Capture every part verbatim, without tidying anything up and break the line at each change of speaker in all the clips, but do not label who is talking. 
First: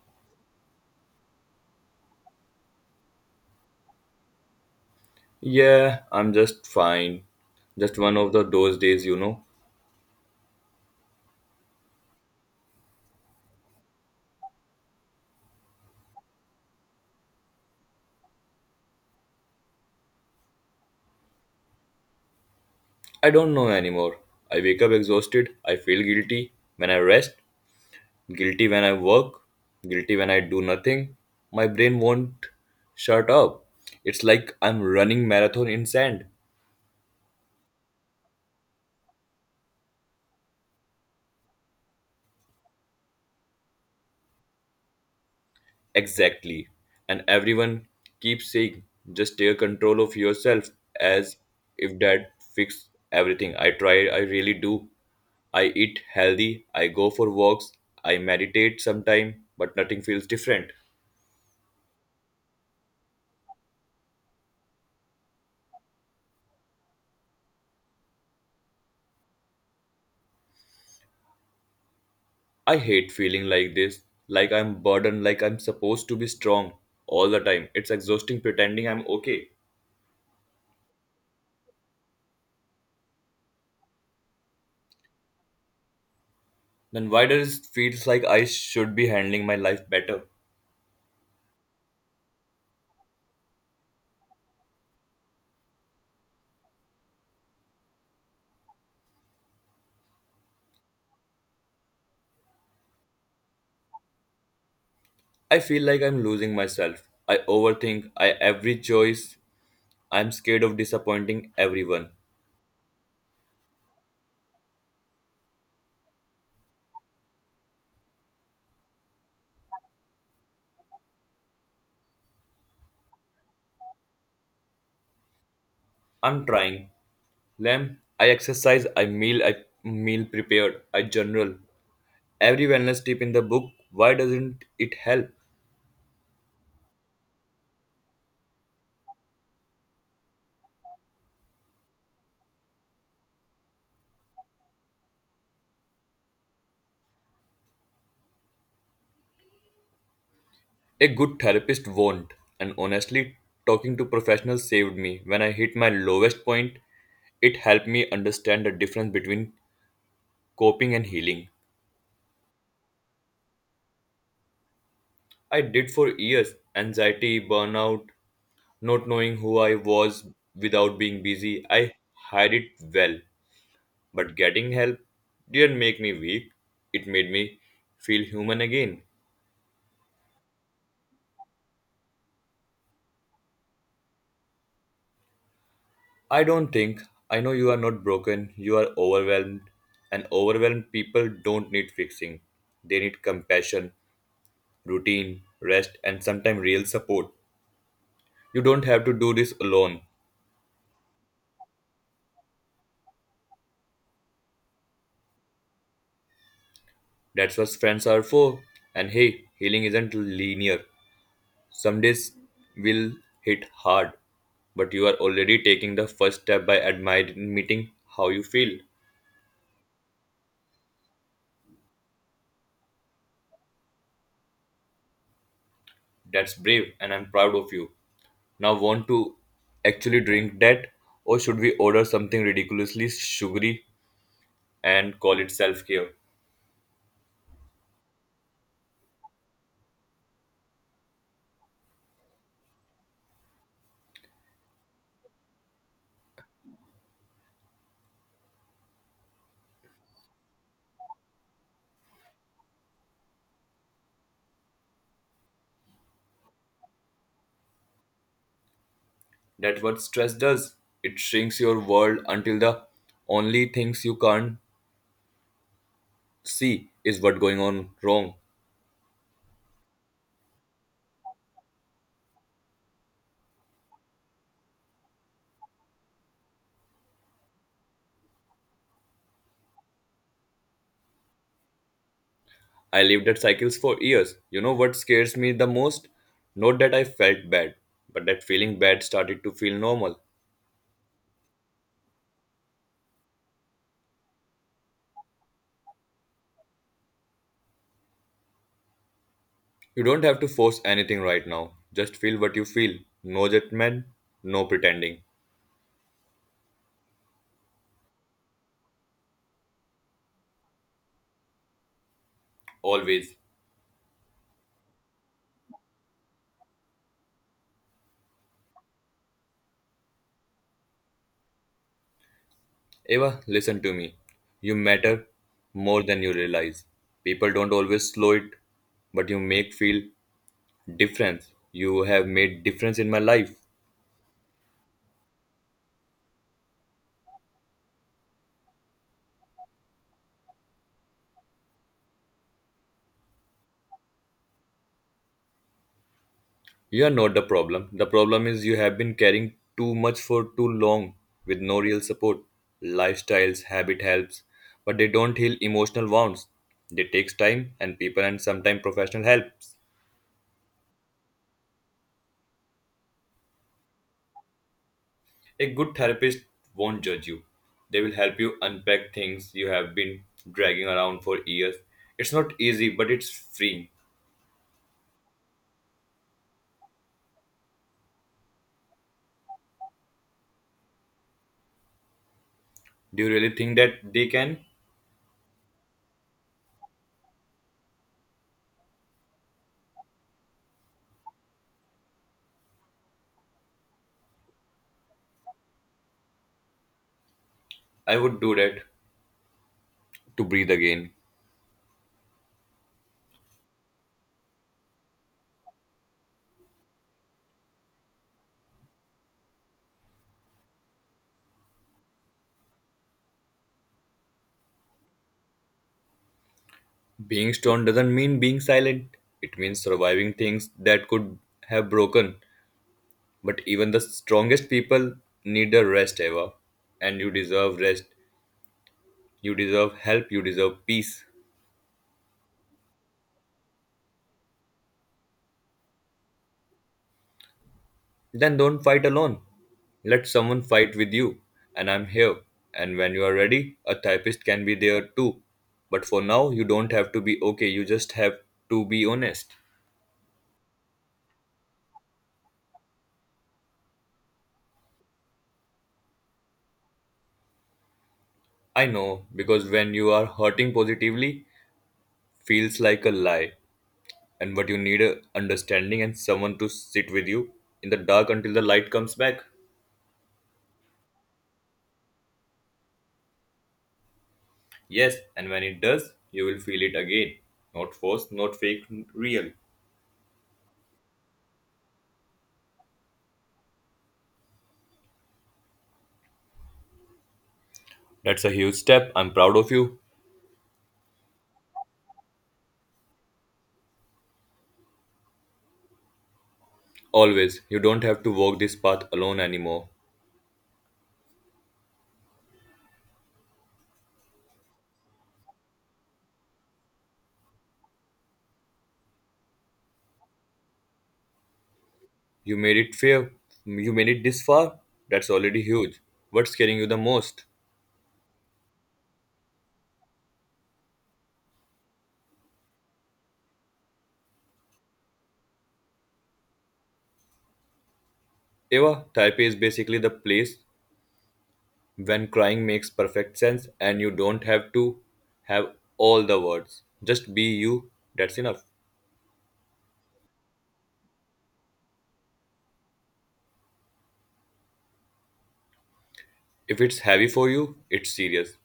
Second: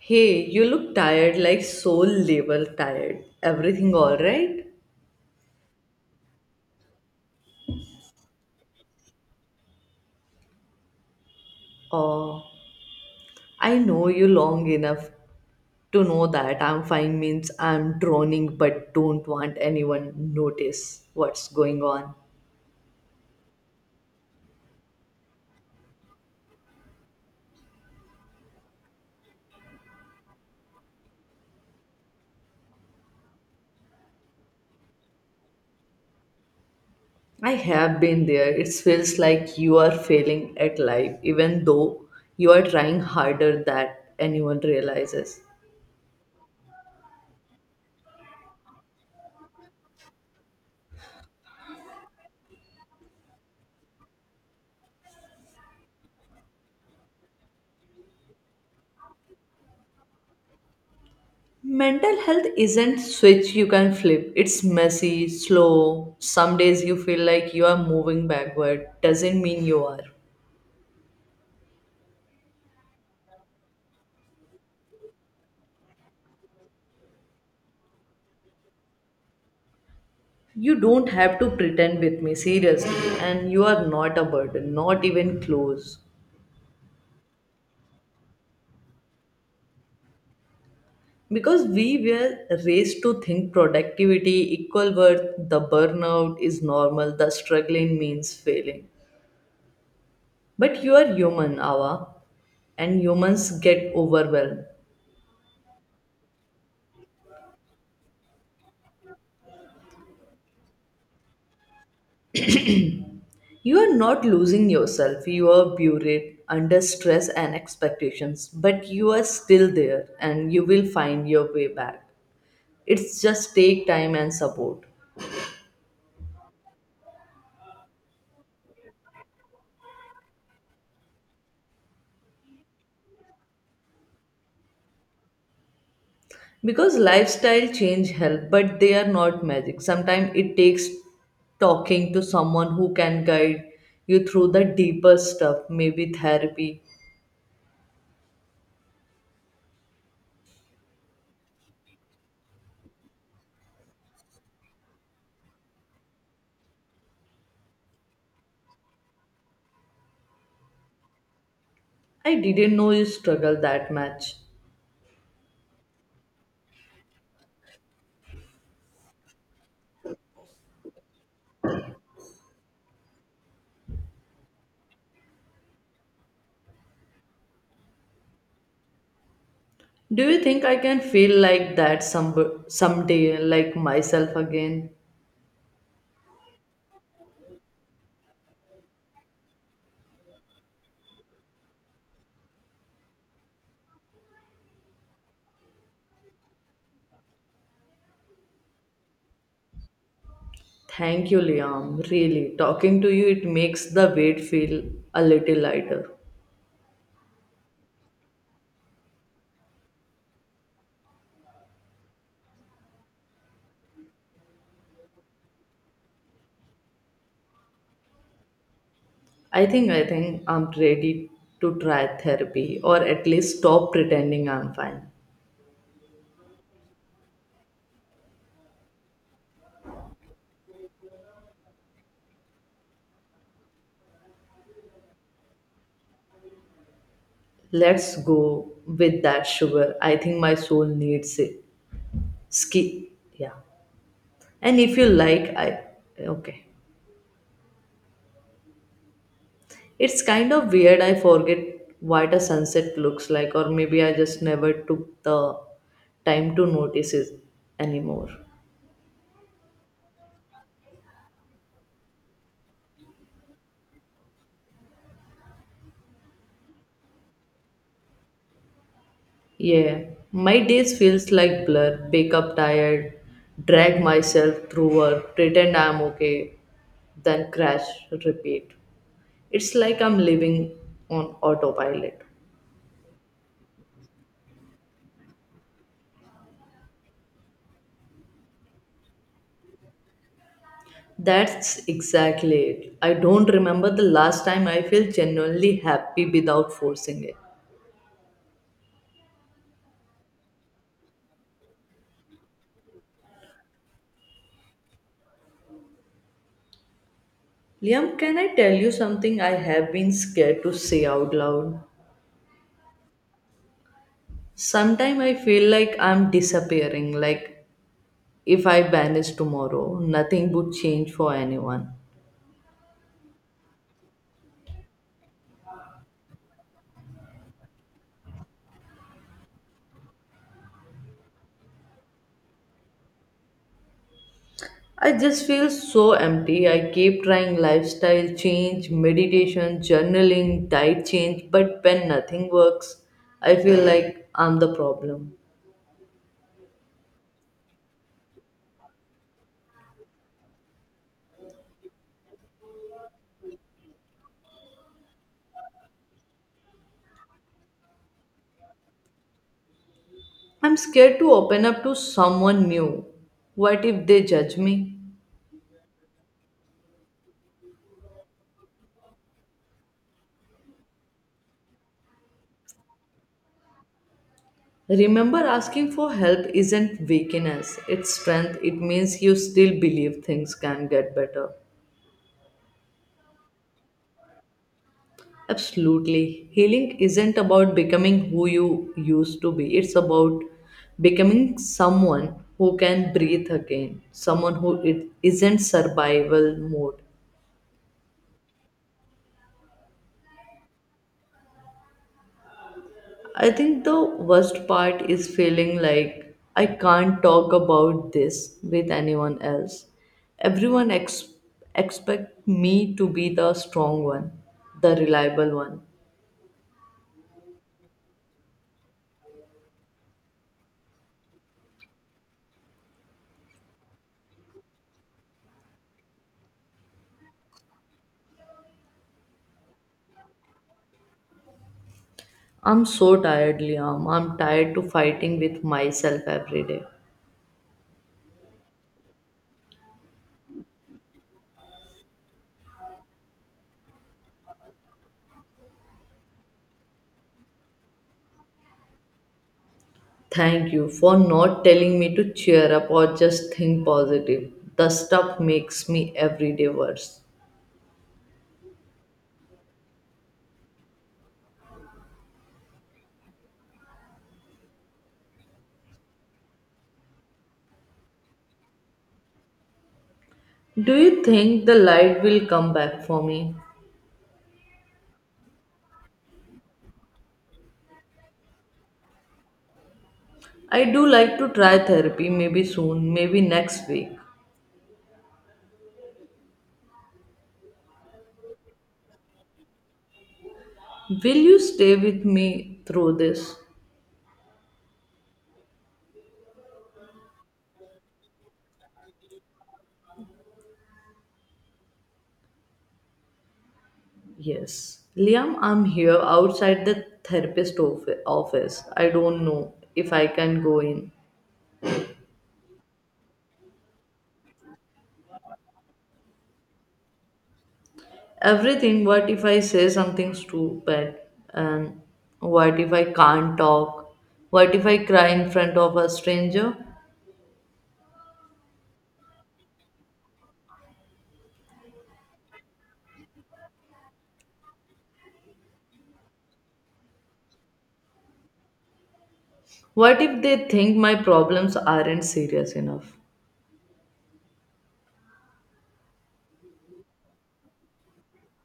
Hey, you look tired, like soul labor tired. Everything all right?
Yeah, I'm just fine. Just one of the those days, you know.
Oh, I know you long enough to know that I'm fine means I'm droning but don't want anyone notice what's going on.
I don't know anymore. I wake up exhausted. I feel guilty when I rest, guilty when I work, guilty when I do nothing. My brain won't shut up. It's like I'm running marathon in sand.
I have been there. It feels like you are failing at life even though you are trying harder that anyone realizes.
Exactly. And everyone keeps saying, just take control of yourself as if that fix everything. I try, I really do. I eat healthy, I go for walks, I meditate sometime, but nothing feels different.
Mental health isn't switch you can flip. It's messy, slow. Some days you feel like you are moving backward. Doesn't mean you are.
I hate feeling like this, like I'm burdened, like I'm supposed to be strong all the time. It's exhausting pretending I'm okay.
You don't have to pretend with me, seriously. And you are not a burden, not even close.
Then why does it feels like I should be handling my life better?
Because we were raised to think productivity, equal worth, the burnout is normal, the struggling means failing. But you are human, Awa, and humans get overwhelmed.
I feel like I'm losing myself. I overthink I every choice. I'm scared of disappointing everyone.
You are not losing yourself. You are buried under stress and expectations, but you are still there and you will find your way back. It's just take time and support.
I'm trying. Lamb, I exercise, I meal, I meal prepared, I journal. Every wellness tip in the book, why doesn't it help?
Because lifestyle change help, but they are not magic. Sometimes it takes talking to someone who can guide you through the deeper stuff, maybe therapy.
A good therapist won't. And honestly, talking to professionals saved me. When I hit my lowest point, it helped me understand the difference between coping and healing.
I didn't know you struggle that much.
I did for years anxiety, burnout, not knowing who I was without being busy. I hide it well. But getting help didn't make me weak, it made me feel human again.
Do you think I can feel like that some someday, like myself again?
I don't think, I know you are not broken, you are overwhelmed, and overwhelmed people don't need fixing. They need compassion, routine, rest, and sometimes real support. You don't have to do this alone.
Thank you, Liam. Really, talking to you, it makes the weight feel a little lighter.
That's what friends are for. And hey, healing isn't linear. Some days will hit hard, but you are already taking the first step by admiring meeting how you feel.
I think I think I'm ready to try therapy or at least stop pretending I'm fine.
That's brave, and I'm proud of you. Now, want to actually drink that, or should we order something ridiculously sugary and call it self care?
Let's go with that sugar. I think my soul needs it. Ski, yeah. And if you like, I okay. It's kind of weird. I forget what a sunset looks like, or maybe I just never took the time to notice it anymore.
That's what stress does. It shrinks your world until the only things you can't see is what going on wrong.
Yeah, my days feels like blur. Wake up tired, drag myself through work, pretend I'm okay, then crash, repeat. It's like I'm living on autopilot.
I lived at cycles for years. You know what scares me the most? Not that I felt bad, but that feeling bad started to feel normal.
That's exactly it. I don't remember the last time I feel genuinely happy without forcing it.
You don't have to force anything right now. Just feel what you feel. No judgment, no pretending.
Liam, can I tell you something I have been scared to say out loud?
Always.
Sometimes I feel like I'm disappearing, like if I vanished tomorrow, nothing would change for anyone.
Eva, listen to me. You matter more than you realize. People don't always slow it, but you make feel difference. You have made difference in my life.
I just feel so empty. I keep trying lifestyle change, meditation, journaling, diet change, but when nothing works, I feel like I'm the problem.
You are not the problem. The problem is you have been carrying too much for too long with no real support. Lifestyles, habit helps, but they don't heal emotional wounds. They takes time and people and sometimes professional help.
I'm scared to open up to someone new. What if they judge me?
A good therapist won't judge you. They will help you unpack things you have been dragging around for years. It's not easy, but it's free.
Remember, asking for help isn't weakness, it's strength. It means you still believe things can get better.
Do you really think that they can?
Absolutely. Healing isn't about becoming who you used to be, it's about becoming someone who can breathe again, someone who it isn't survival mode.
I would do that to breathe again.
I think the worst part is feeling like I can't talk about this with anyone else. Everyone ex- expect me to be the strong one, the reliable one.
Being strong doesn't mean being silent, it means surviving things that could have broken. But even the strongest people need a rest, Eva. And you deserve rest, you deserve help, you deserve peace.
I'm so tired, Liam. I'm tired to fighting with myself every day.
Then don't fight alone. Let someone fight with you. And I'm here. And when you are ready, a therapist can be there too. But for now, you don't have to be okay, you just have to be honest.
Thank you for not telling me to cheer up or just think positive. The stuff makes me every day worse.
I know, because when you are hurting positively, feels like a lie. And but you need a understanding and someone to sit with you in the dark until the light comes back.
Do you think the light will come back for me?
Yes, and when it does, you will feel it again. Not forced, not fake, real.
I do like to try therapy maybe soon, maybe next week.
That's a huge step. I'm proud of you.
Will you stay with me through this?
Always. You don't have to walk this path alone anymore.
Yes. Liam, I'm here outside the therapist of- office. I don't know if I can go in.
You made it fair. You made it this far. That's already huge. What's scaring you the most?
Everything. What if I say something stupid, and what if I can't talk, what if I cry in front of a stranger,
Eva, Taipei is basically the place when crying makes perfect sense and you don't have to have all the words. Just be you. That's enough.
what if they think my problems aren't serious enough?
If it's heavy for you, it's serious.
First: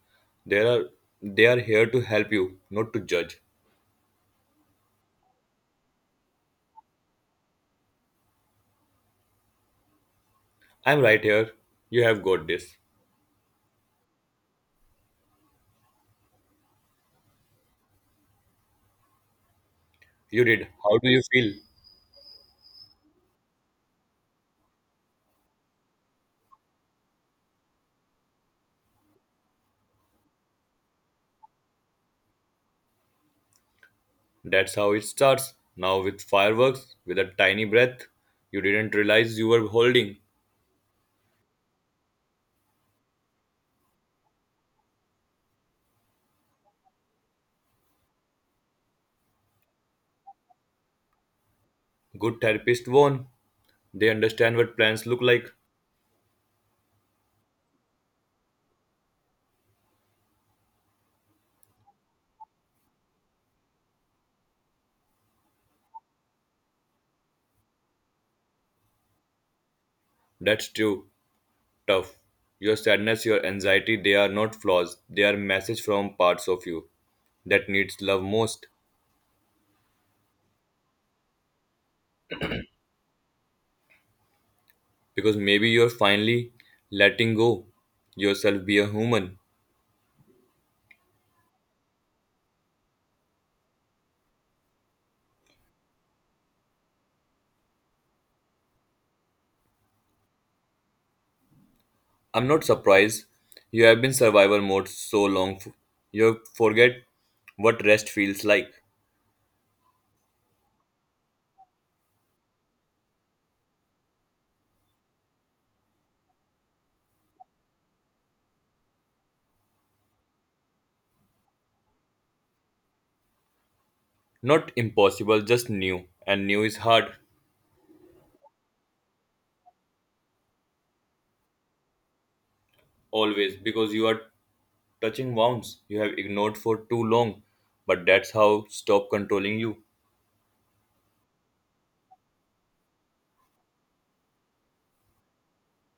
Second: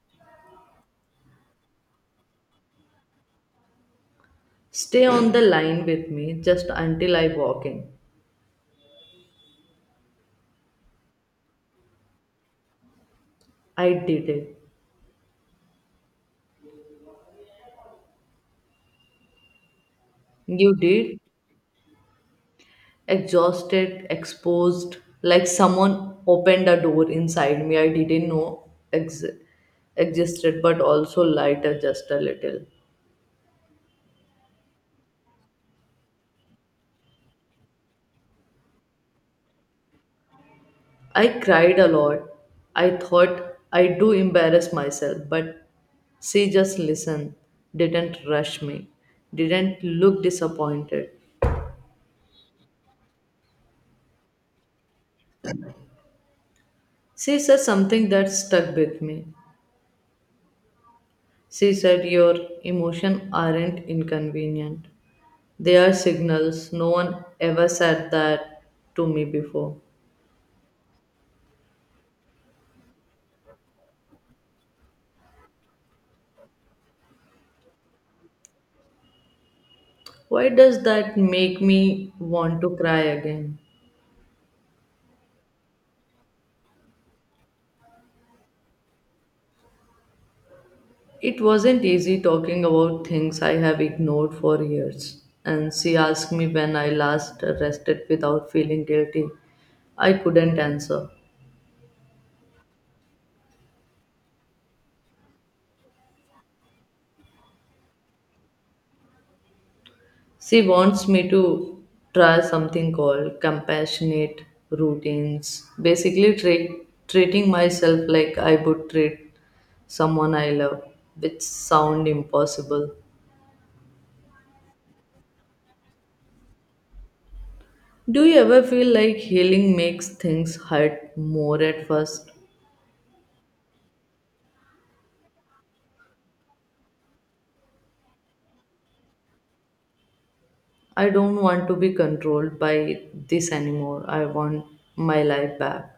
There are they are here to help you, not to judge.
Stay on the line with me just until I walk in.
I'm right here. You have got this.
I did it.
You did.
You
How do
did.
you feel?
Exhausted, exposed, like someone opened a door inside me I didn't know ex- existed, but also lighter, just a little.
That's how it starts. Now, with fireworks, with a tiny breath, you didn't realize you were holding.
I cried a lot. I thought I do embarrass myself, but she just listened, didn't rush me, didn't look disappointed.
Good therapist won. They understand what plans look like.
She said something that stuck with me. She said your emotions aren't inconvenient. They are signals. No one ever said that to me before.
That's true. Tough. Your sadness, your anxiety, they are not flaws. They are messages from parts of you that needs love most.
Why does that make me want to cry again?
Because maybe you're finally letting go yourself be a human.
It wasn't easy talking about things I have ignored for years, and she asked me when I last rested without feeling guilty. I couldn't answer.
I'm not surprised. You have been survivor mode so long. f- You forget what rest feels like.
She wants me to try something called compassionate routines, basically treat, treating myself like I would treat someone I love, which sound impossible.
Not impossible, just new. And new is hard,
Do you ever feel like healing makes things hurt more at first?
always, because you are touching wounds you have ignored for too long. But that's how stop controlling you.
I don't want to be controlled by this anymore. I want my life back.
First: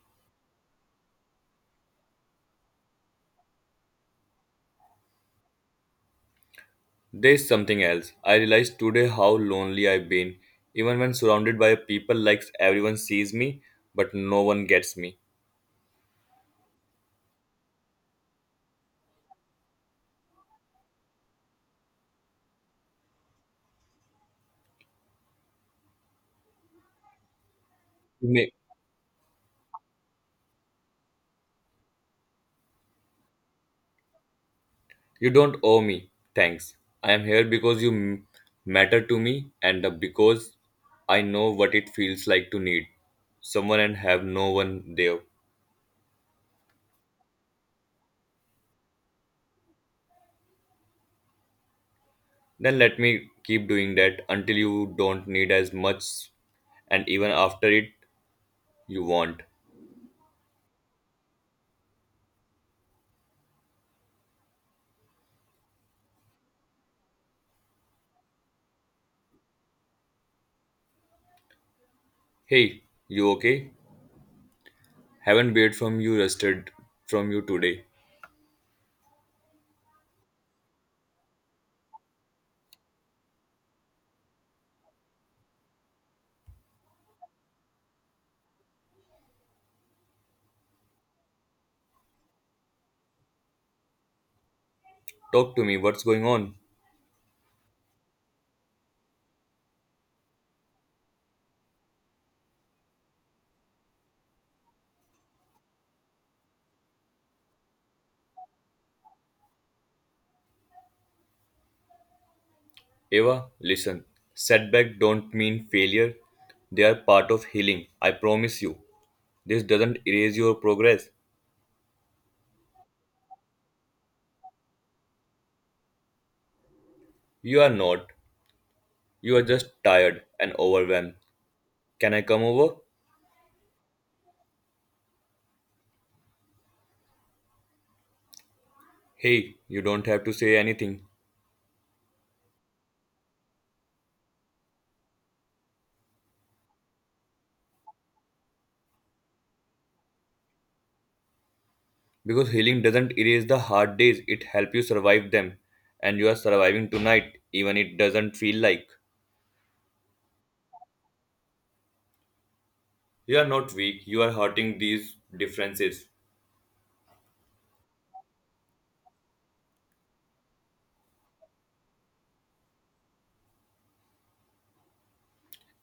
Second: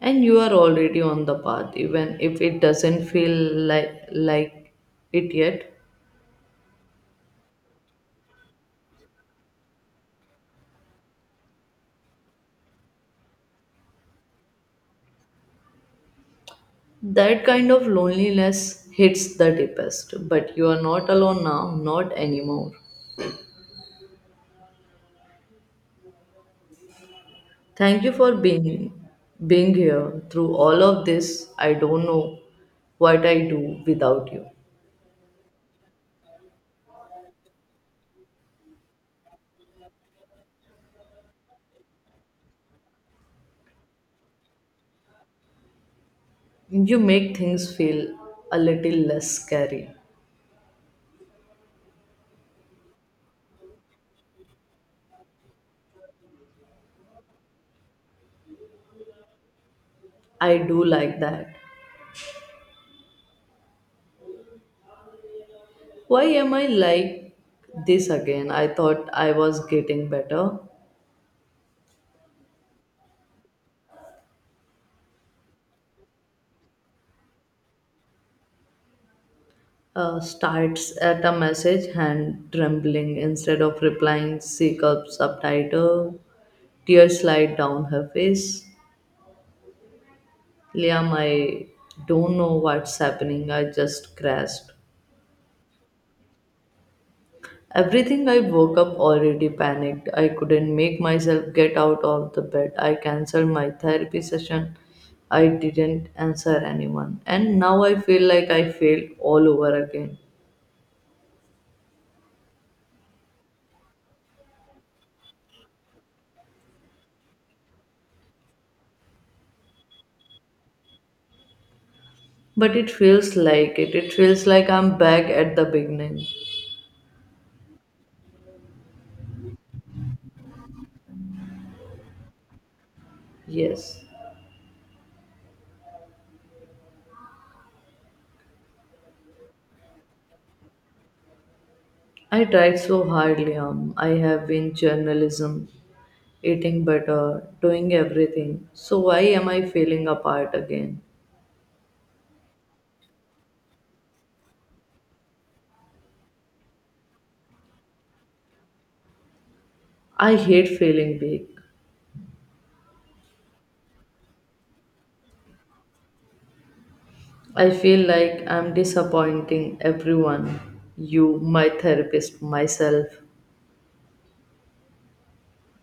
And you are already on the path, even if it doesn't feel like like it yet.
There's something else. I realized today how lonely I've been. Even when surrounded by people like everyone sees me, but no one gets me.
That kind of loneliness hits the deepest. But you are not alone now, not anymore. Thank you for
You may-
being being here through all of this. I don't know what I do without you.
you don't owe me. Thanks. I am here because you m- matter to me and because I know what it feels like to need someone and have no one there.
You make things feel a little less scary.
Then let me keep doing that until you don't need as much and even after it you want.
I do like that. Why am I like this again? I thought I was getting better.
Hey, you okay? Haven't heard from you rested from you today.
Uh, starts at a message, hand trembling instead of replying, seek up subtitle. Tears slide down her face. Liam, I don't know what's happening. I just crashed.
Talk to me, what's going on?
Everything. I woke up already panicked. I couldn't make myself get out of the bed. I cancelled my therapy session. I didn't answer anyone. And now I feel like I failed all over again.
Eva, listen. Setback don't mean failure. They are part of healing. I promise you. This doesn't erase your progress.
But it feels like it. It feels like I'm back at the beginning.
You are not. You are just tired and overwhelmed. Can I come over?
Yes.
Hey, you don't have to say anything.
I tried so hard, Liam. I have been journalism, eating better, doing everything. So why am I feeling apart again?
Because healing doesn't erase the hard days, it helps you survive them, and you are surviving tonight even it doesn't feel like.
I hate feeling big.
You are not weak, you are hurting these differences.
I feel like I'm disappointing everyone, you, my therapist, myself.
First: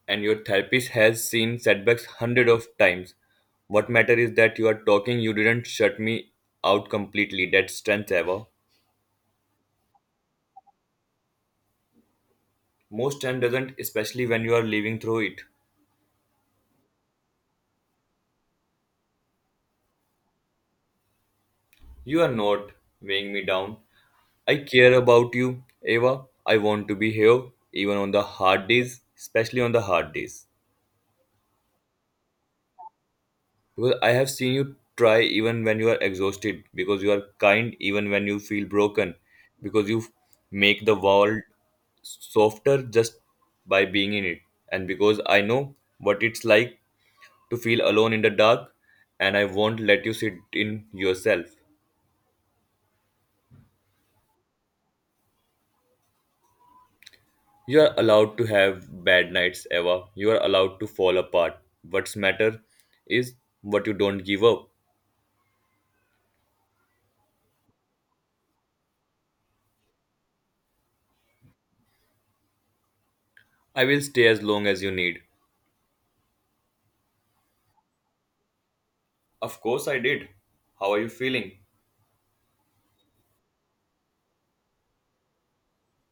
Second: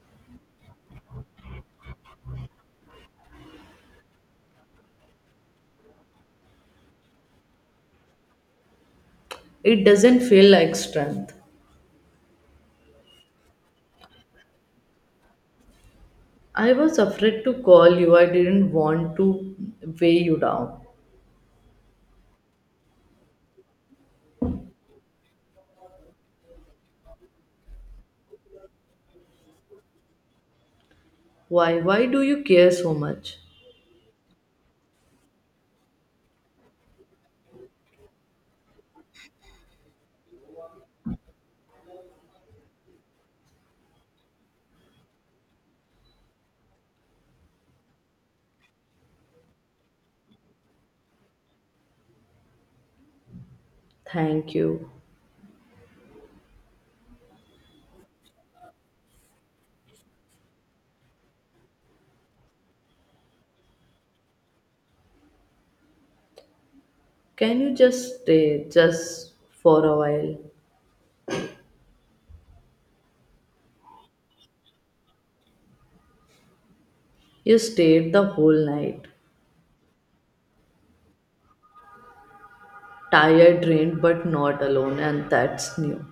And your therapist has seen setbacks hundred of times. What matter is that you are talking, you didn't shut me out completely. That's strength ever.
It doesn't feel like strength.
Most time doesn't, especially when you are living through it.
I was afraid to call you. I didn't want to weigh you down.
You are not weighing me down. I care about you, Eva. I want to be here, even on the hard days, especially on the hard days.
Why? Why do you care so much?
Because I have seen you try even when you are exhausted, because you are kind even when you feel broken, because you make the world softer just by being in it. And because I know what it's like to feel alone in the dark, and I won't let you sit in yourself.
Thank you.
You are allowed to have bad nights, Eva. You are allowed to fall apart. What's matter is what you don't give up.
Can you just stay, just for a while?
I will stay as long as you need.
You stayed the whole night.
Of course I did. How are you feeling?
Tired, drained, but not alone, and that's new.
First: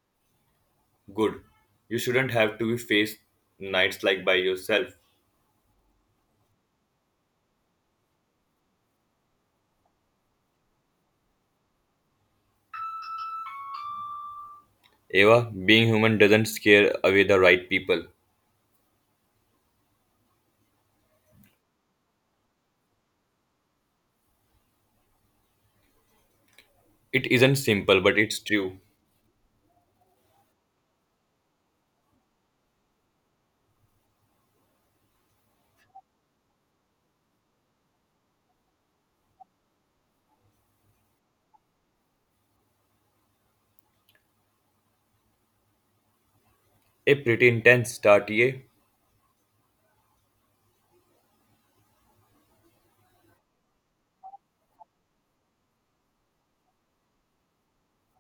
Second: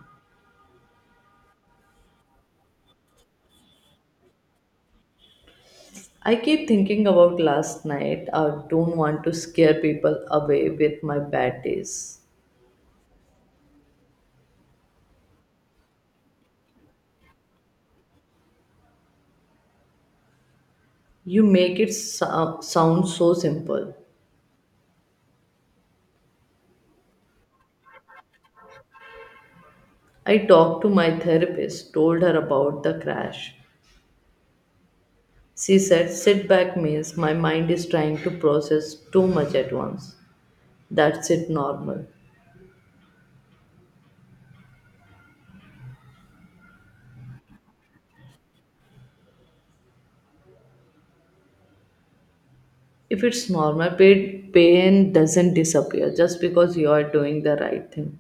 Good. You shouldn't have to be faced nights like by yourself.
I keep thinking about last night. I don't want to scare people away with my bad days.
Eva, being human doesn't scare away the right people.
You make it so- sound so simple.
It isn't simple, but it's true.
I talked to my therapist, told her about the crash. She said, sit back means my mind is trying to process too much at once. That's it, normal.
A pretty intense start, yeah?
If it's normal, pain pain doesn't disappear just because you are doing the right thing.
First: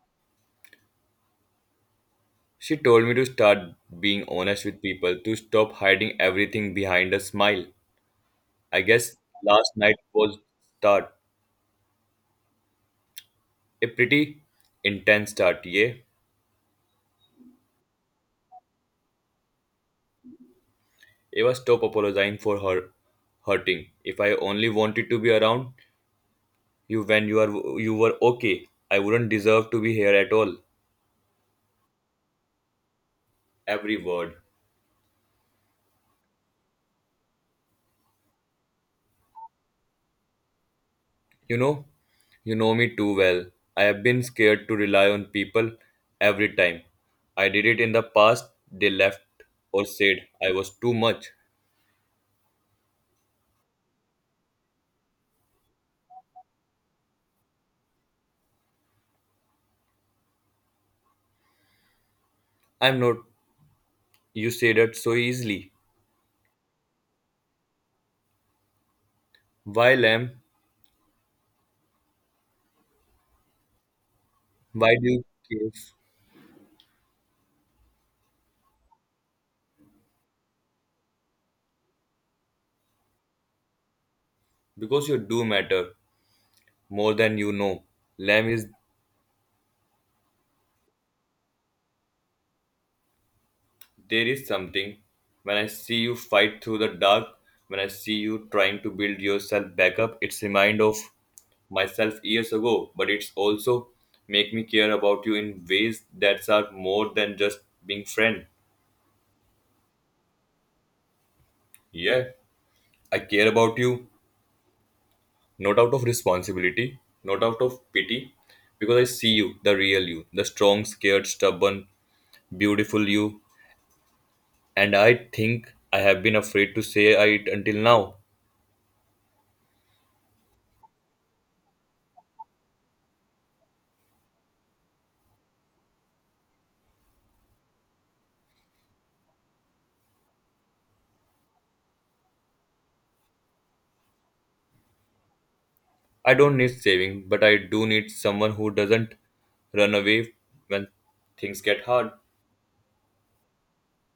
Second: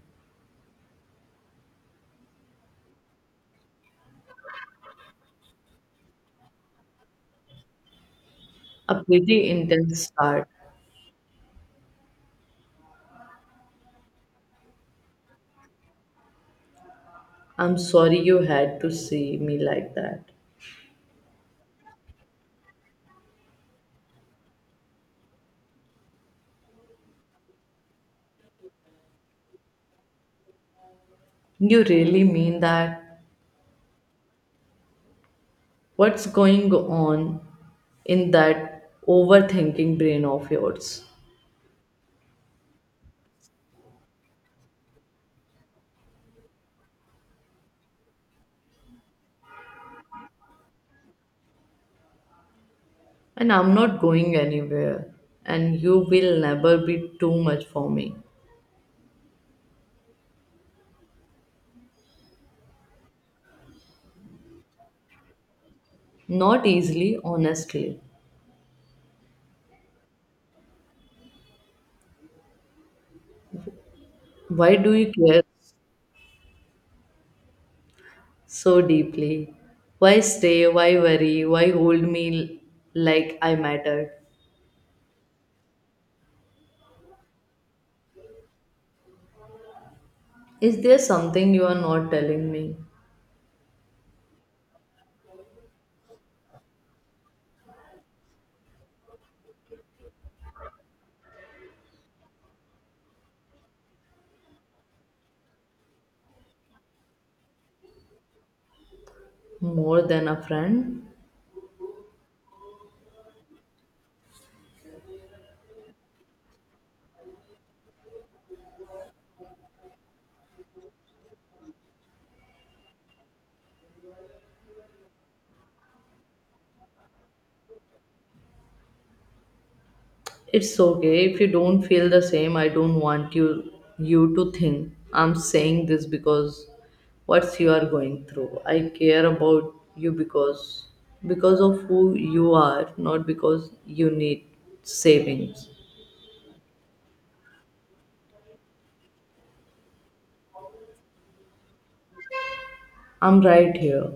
She told me to start being honest with people, to stop hiding everything behind a smile. I
A
guess
pretty
last night
intense
was
start.
start a pretty intense start. Yeah.
I'm sorry you had to see me like that.
Eva, stop apologizing for her hurting. If I only wanted to be around you when you are you were okay, I wouldn't deserve to be here at all.
You really mean that?
Every word.
What's going on in that overthinking brain of yours?
You know, you know me too well. I have been scared to rely on people every time. I did it in the past. They left or said I was too much.
And I'm not going anywhere, and you will never be too much for me.
I'm not. You say that so easily.
Not easily, honestly.
Why, lamb?
Why do
Why do
you
you
care
care?
so deeply? Why stay? Why worry? Why hold me l- like I mattered?
Because you do matter more than you know. Lamb is
Is there something you are not telling me
there is something. When I see you fight through the dark, when I see you trying to build yourself back up, it's remind of myself years ago. But it's also make me care about you in ways that are more than just being friend.
more than a friend?
Yeah, I care about you not out of responsibility, not out of pity, because I see you, the real you, the strong, scared, stubborn, beautiful you and I think I have been afraid to say it until now.
It's okay if you don't feel the same. I don't want you you to think I'm saying this because what you are going through. I care about you because because of who you are, not because you need savings.
I don't need saving, but I do need someone who doesn't run away when things get hard.
I'm right here.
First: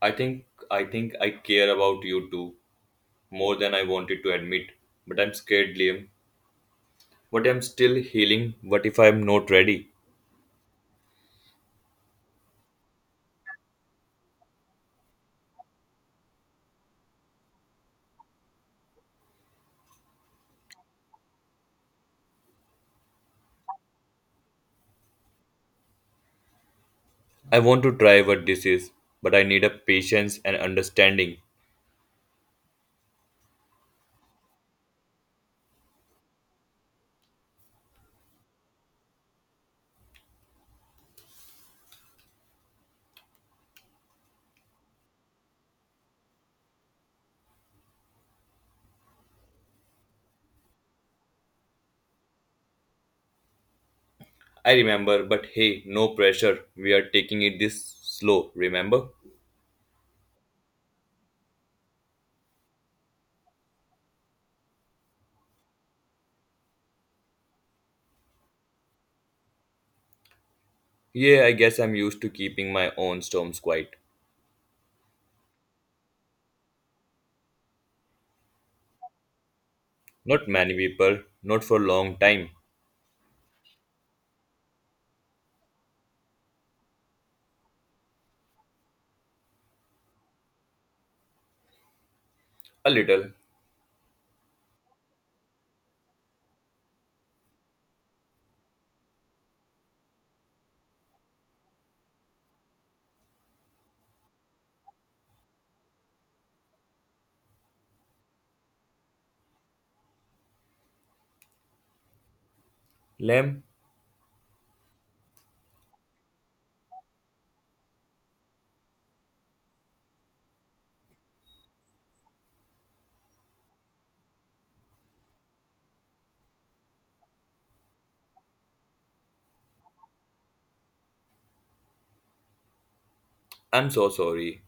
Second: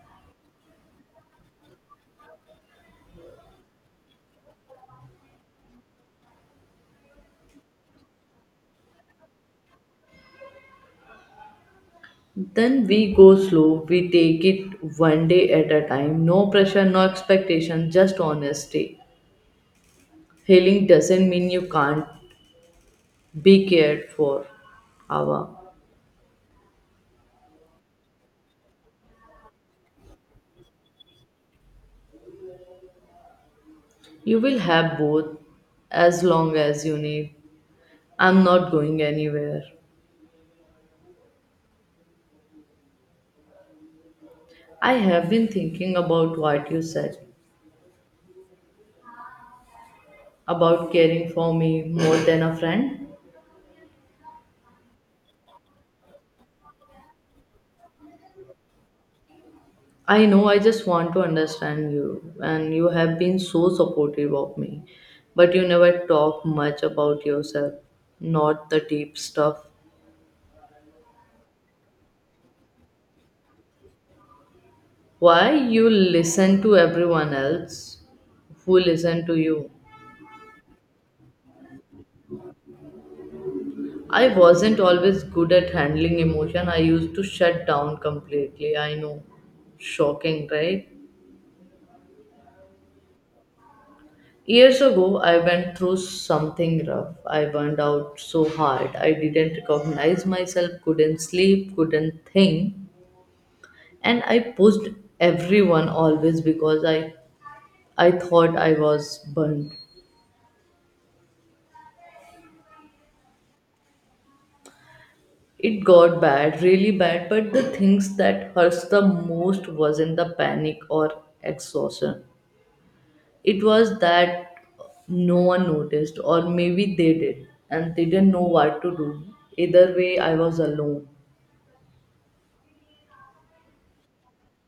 I think I think I care about you too more than I wanted to admit, but I'm scared, Liam. What I'm still healing. What if I'm not ready?
Then we go slow, we take it one day at a time. No pressure, no expectation, just honesty. Healing doesn't mean you can't be cared for, Ava.
I want to try what this is, but I need a patience and understanding.
You will have both as long as you need. I'm not going anywhere. I have been thinking about what you said about caring for me more than a friend.
I remember, but hey, no pressure. We are taking it this slow, remember?
I know, I just want to understand you, and you have been so supportive of me, but you never talk much about yourself, not the deep stuff.
Yeah, I guess I'm used to keeping my own storms quiet.
Why you listen to everyone else who listen to you?
Not many people, not for long time.
I wasn't always good at handling emotion. I used to shut down completely. I know. Shocking, right?
A little.
Years ago, I went through something rough. I burned out so hard. I didn't recognize myself, couldn't sleep, couldn't think. And I pushed everyone always because I, I thought I was burned.
Lem,
It got bad, really bad, but the things that hurts the most wasn't the panic or exhaustion. It was that no one noticed, or maybe they did and they didn't know what to do. Either way I was alone.
I'm so sorry.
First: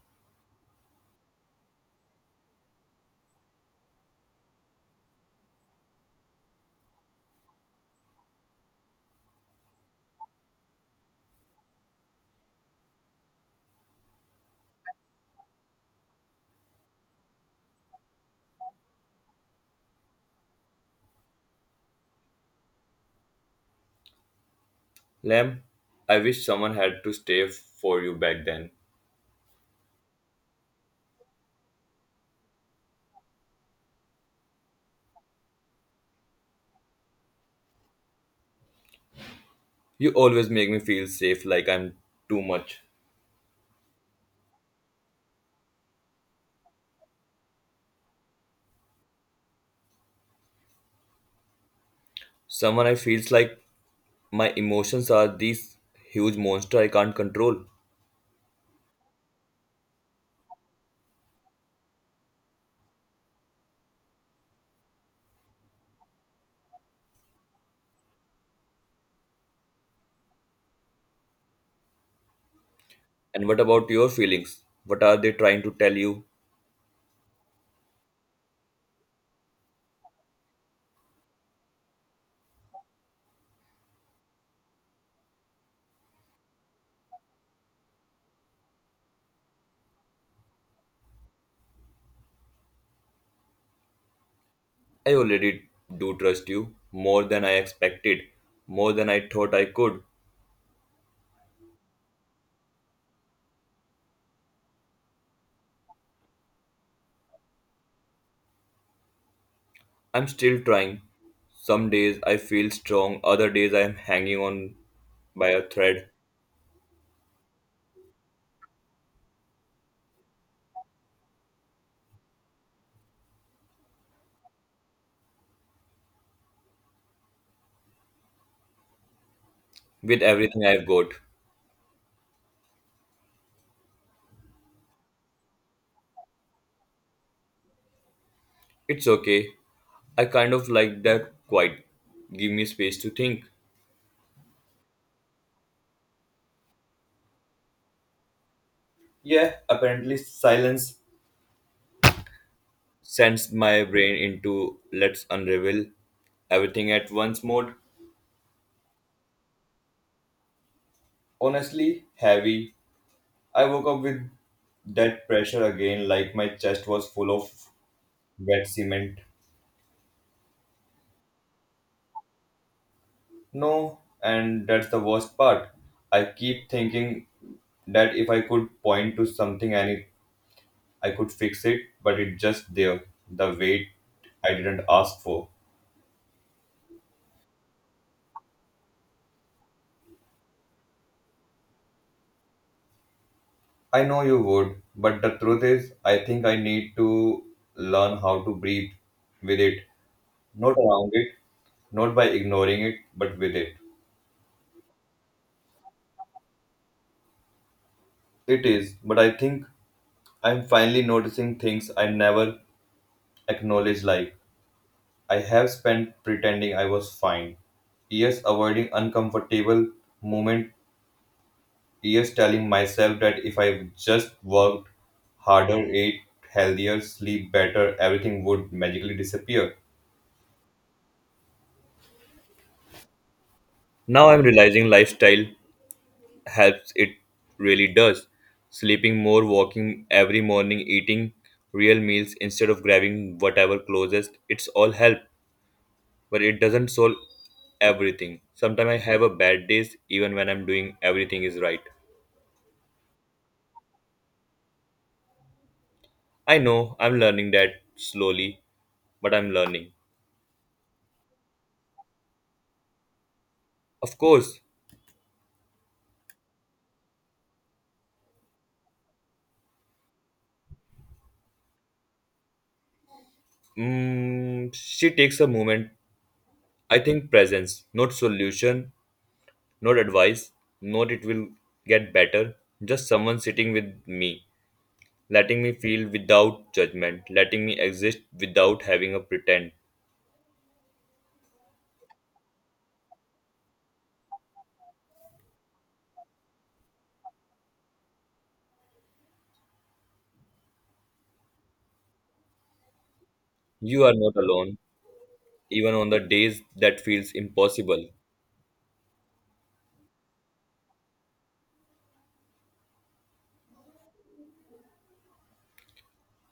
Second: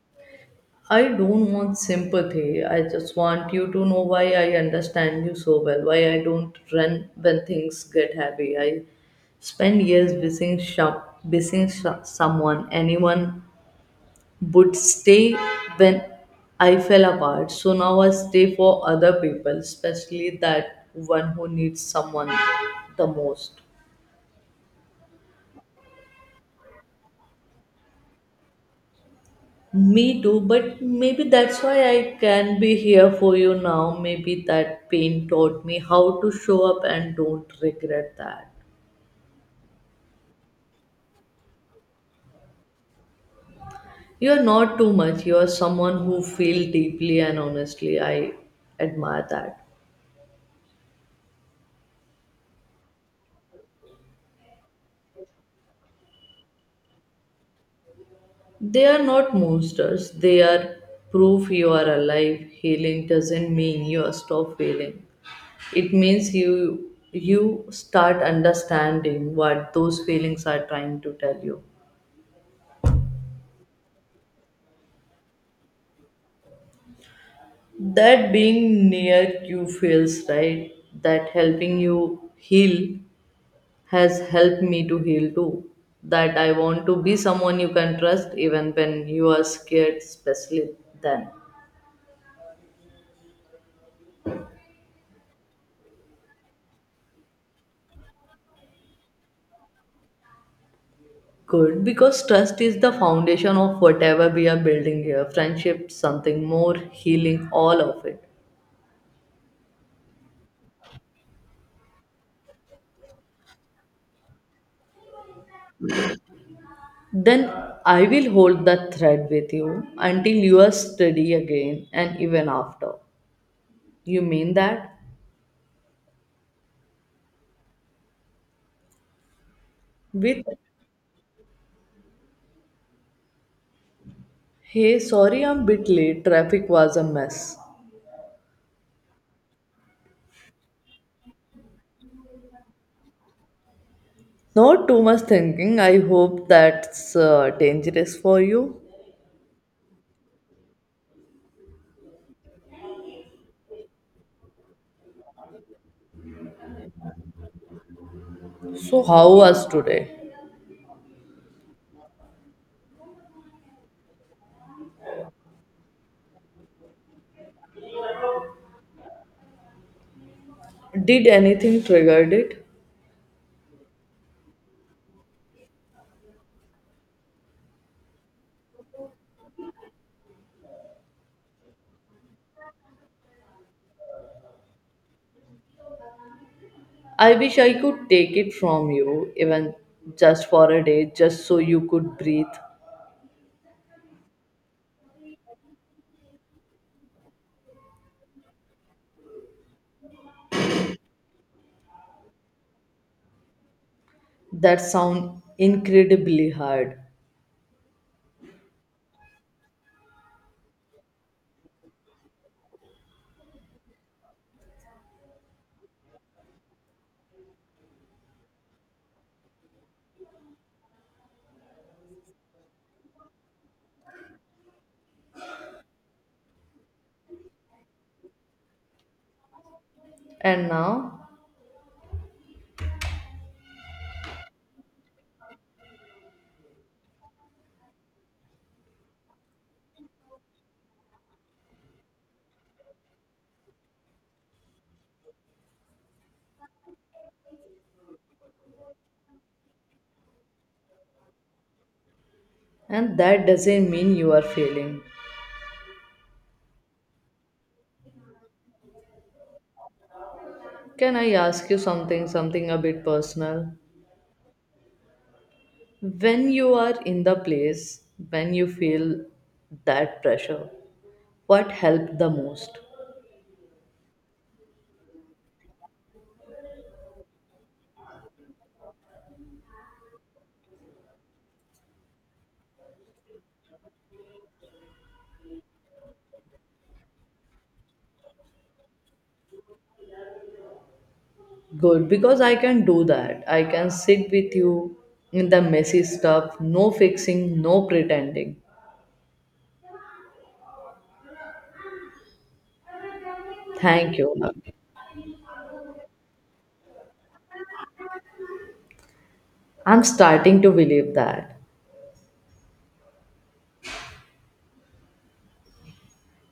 I don't want sympathy, I just want you to know why I understand you so well, why I don't run when things get heavy. I spend years missing, shop, missing sh- someone, anyone would stay when I fell apart. So now I stay for other people, especially that one who needs someone the most.
Lem, I wish someone had to stay for you back then.
Me too, but maybe that's why I can be here for you now. Maybe that pain taught me how to show up and don't regret that.
You always make me feel safe like I'm too much.
You're not too much. You're someone who feels deeply and honestly. I admire that.
Someone I feels like my emotions are these huge monster I can't control.
They are not monsters. They are proof you are alive. Healing doesn't mean you stop feeling. It means you you start understanding what those feelings are trying to tell you.
And what about your feelings? What are they trying to tell you?
That being near you feels right. That helping you heal has helped me to heal too. That I want to be someone you can trust even when you are scared, especially then.
I already do trust you more than I expected, more than I thought I could.
Good, because trust is the foundation of whatever we are building here, friendship, something more, healing, all of it.
I'm still trying. Some days I feel strong, other days I'm hanging on by a thread
Then I will hold that thread with you until you are steady again and even after. You mean that?
with
With,
everything I've got.
hey, sorry I'm bit late, traffic was a mess.
It's okay. I kind of like that quiet. Give me space to think.
Not too much thinking, I hope. That's uh, dangerous for you.
Yeah, apparently silence sends my brain into let's unravel everything at once mode.
So, how was today?
Honestly, heavy. I woke up with that pressure again, like my chest was full of wet cement.
Did anything triggered it?
No, and that's the worst part. I keep thinking that if I could point to something and it, I could fix it, but it's just there, the weight I didn't ask for.
I wish I could take it from you, even just for a day, just so you could breathe.
I know you would, but the truth is, I think I need to learn how to breathe with it, not around it, not by ignoring it, but with it.
That sound incredibly hard.
It is, but I think I'm finally noticing things I never acknowledged, like I have spent pretending I was fine, years avoiding uncomfortable moments, years telling myself that if I just worked harder, ate healthier, sleep better, everything would magically disappear.
And now,
Now I'm realizing lifestyle helps, it really does. Sleeping more, walking every morning, eating real meals instead of grabbing whatever closest, it's all help. But it doesn't solve everything. Sometimes I have a bad days even when I'm doing everything is right.
and that doesn't mean you are failing.
I know I'm learning that slowly, but I'm learning.
Can I ask you something, something a bit personal?
Of course,
When you are in the place, when you feel that pressure, what helped the most?
mm, she takes a moment. I think presence, not solution, not advice, not it will get better. Just someone sitting with me, letting me feel without judgment, letting me exist without having a pretend.
Good, because I can do that. I can sit with you in the messy stuff, no fixing, no pretending.
You are
Thank you.
not alone, even on the days that feels impossible.
I'm starting to believe that.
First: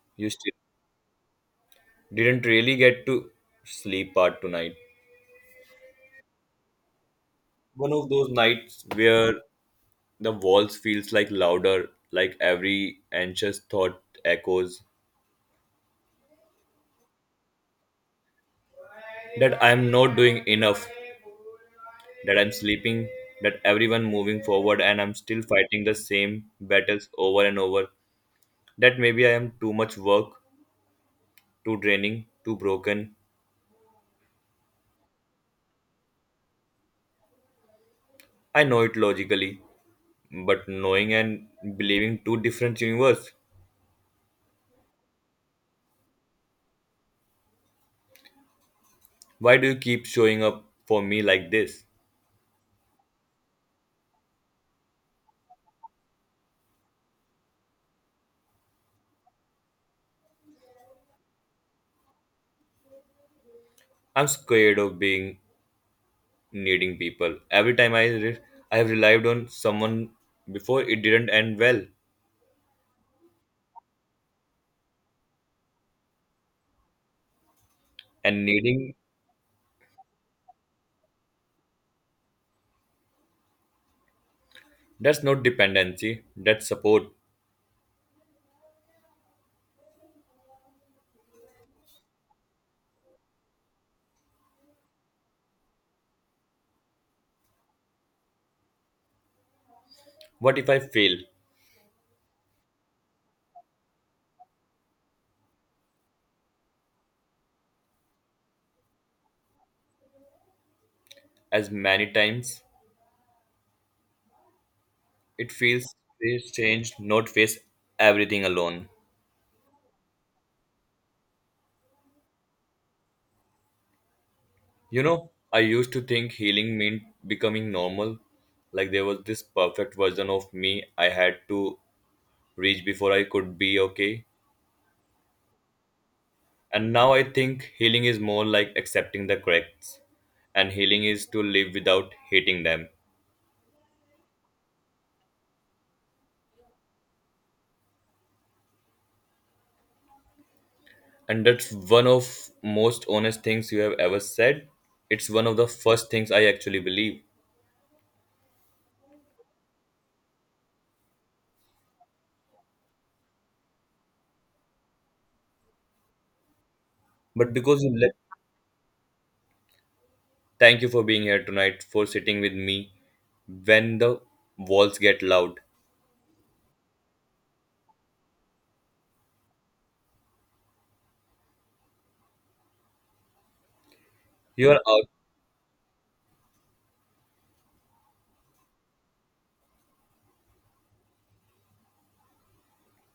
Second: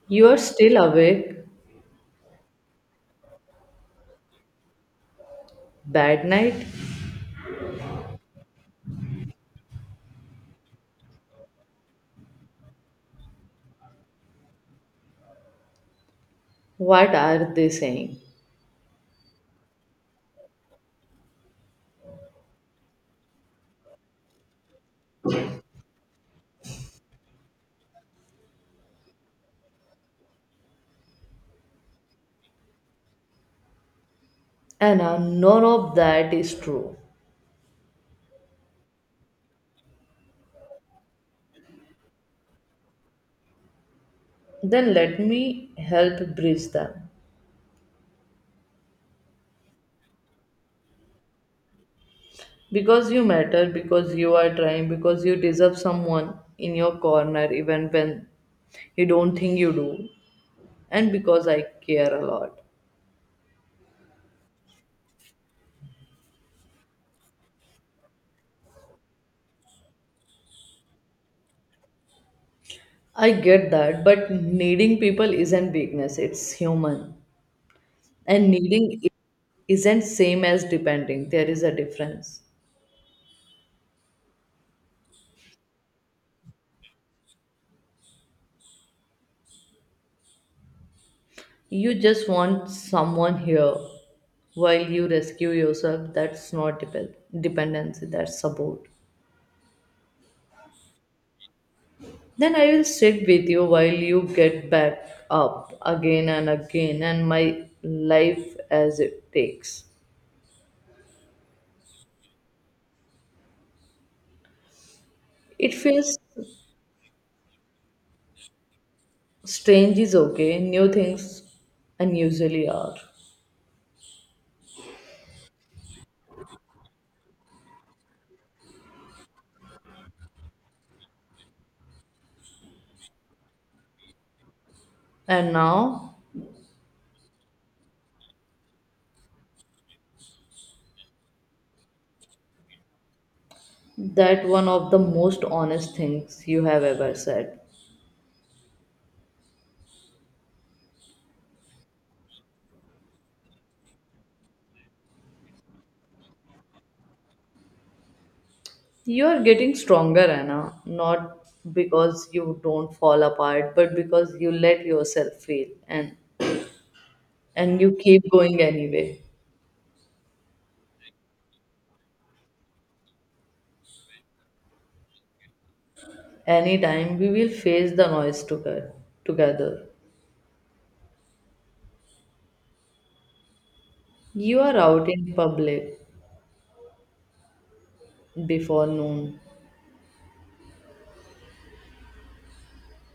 You
You
are
still
still awake,
didn't really get to sleep part tonight.
bad night?
One of those nights where the walls feels like louder, like every anxious thought echoes
What are they saying?
that I'm not doing enough, that I'm sleeping, that everyone moving forward and I'm still fighting the same battles over and over. That maybe I am too much work, too draining, too broken.
Anna, none of that is true.
I know it logically, but knowing and believing two different universe.
Then let me help bridge them.
Why do you keep showing up for me like this?
Because you matter, because you are trying, because you deserve someone in your corner even when you don't think you do, and because I care a lot.
I'm scared of being needing people. Every time I re- I have relied on someone before, it didn't end well.
I get that, but needing people isn't weakness, it's human.
And
And needing
needing
i- isn't same as depending, there is a difference.
that's not dependency, that's support.
You just want someone here while you rescue yourself, that's not depend- dependency, that's support.
What if I fail?
Then I will sit with you while you get back up again and again and my life as it takes.
As many times, it
It
feels
feels
strange not face everything alone.
strange is okay, new things unusually are.
You know, I used to think healing meant becoming normal. Like there was this perfect version of me I had to reach before I could be okay.
And now
And now I think healing is more like accepting the cracks, and healing is to live without hating them.
that one of the most honest things you have ever said.
And that's one of most honest things you have ever said. It's one of the first things I actually believe.
You are getting stronger, Anna, not because you don't fall apart, but because you let yourself feel and
But
and
because
you
you let,
keep going anyway.
thank you for being here tonight, for sitting with me when the walls get loud.
Anytime we will face the noise together together. You
You
are
are out
out in public before noon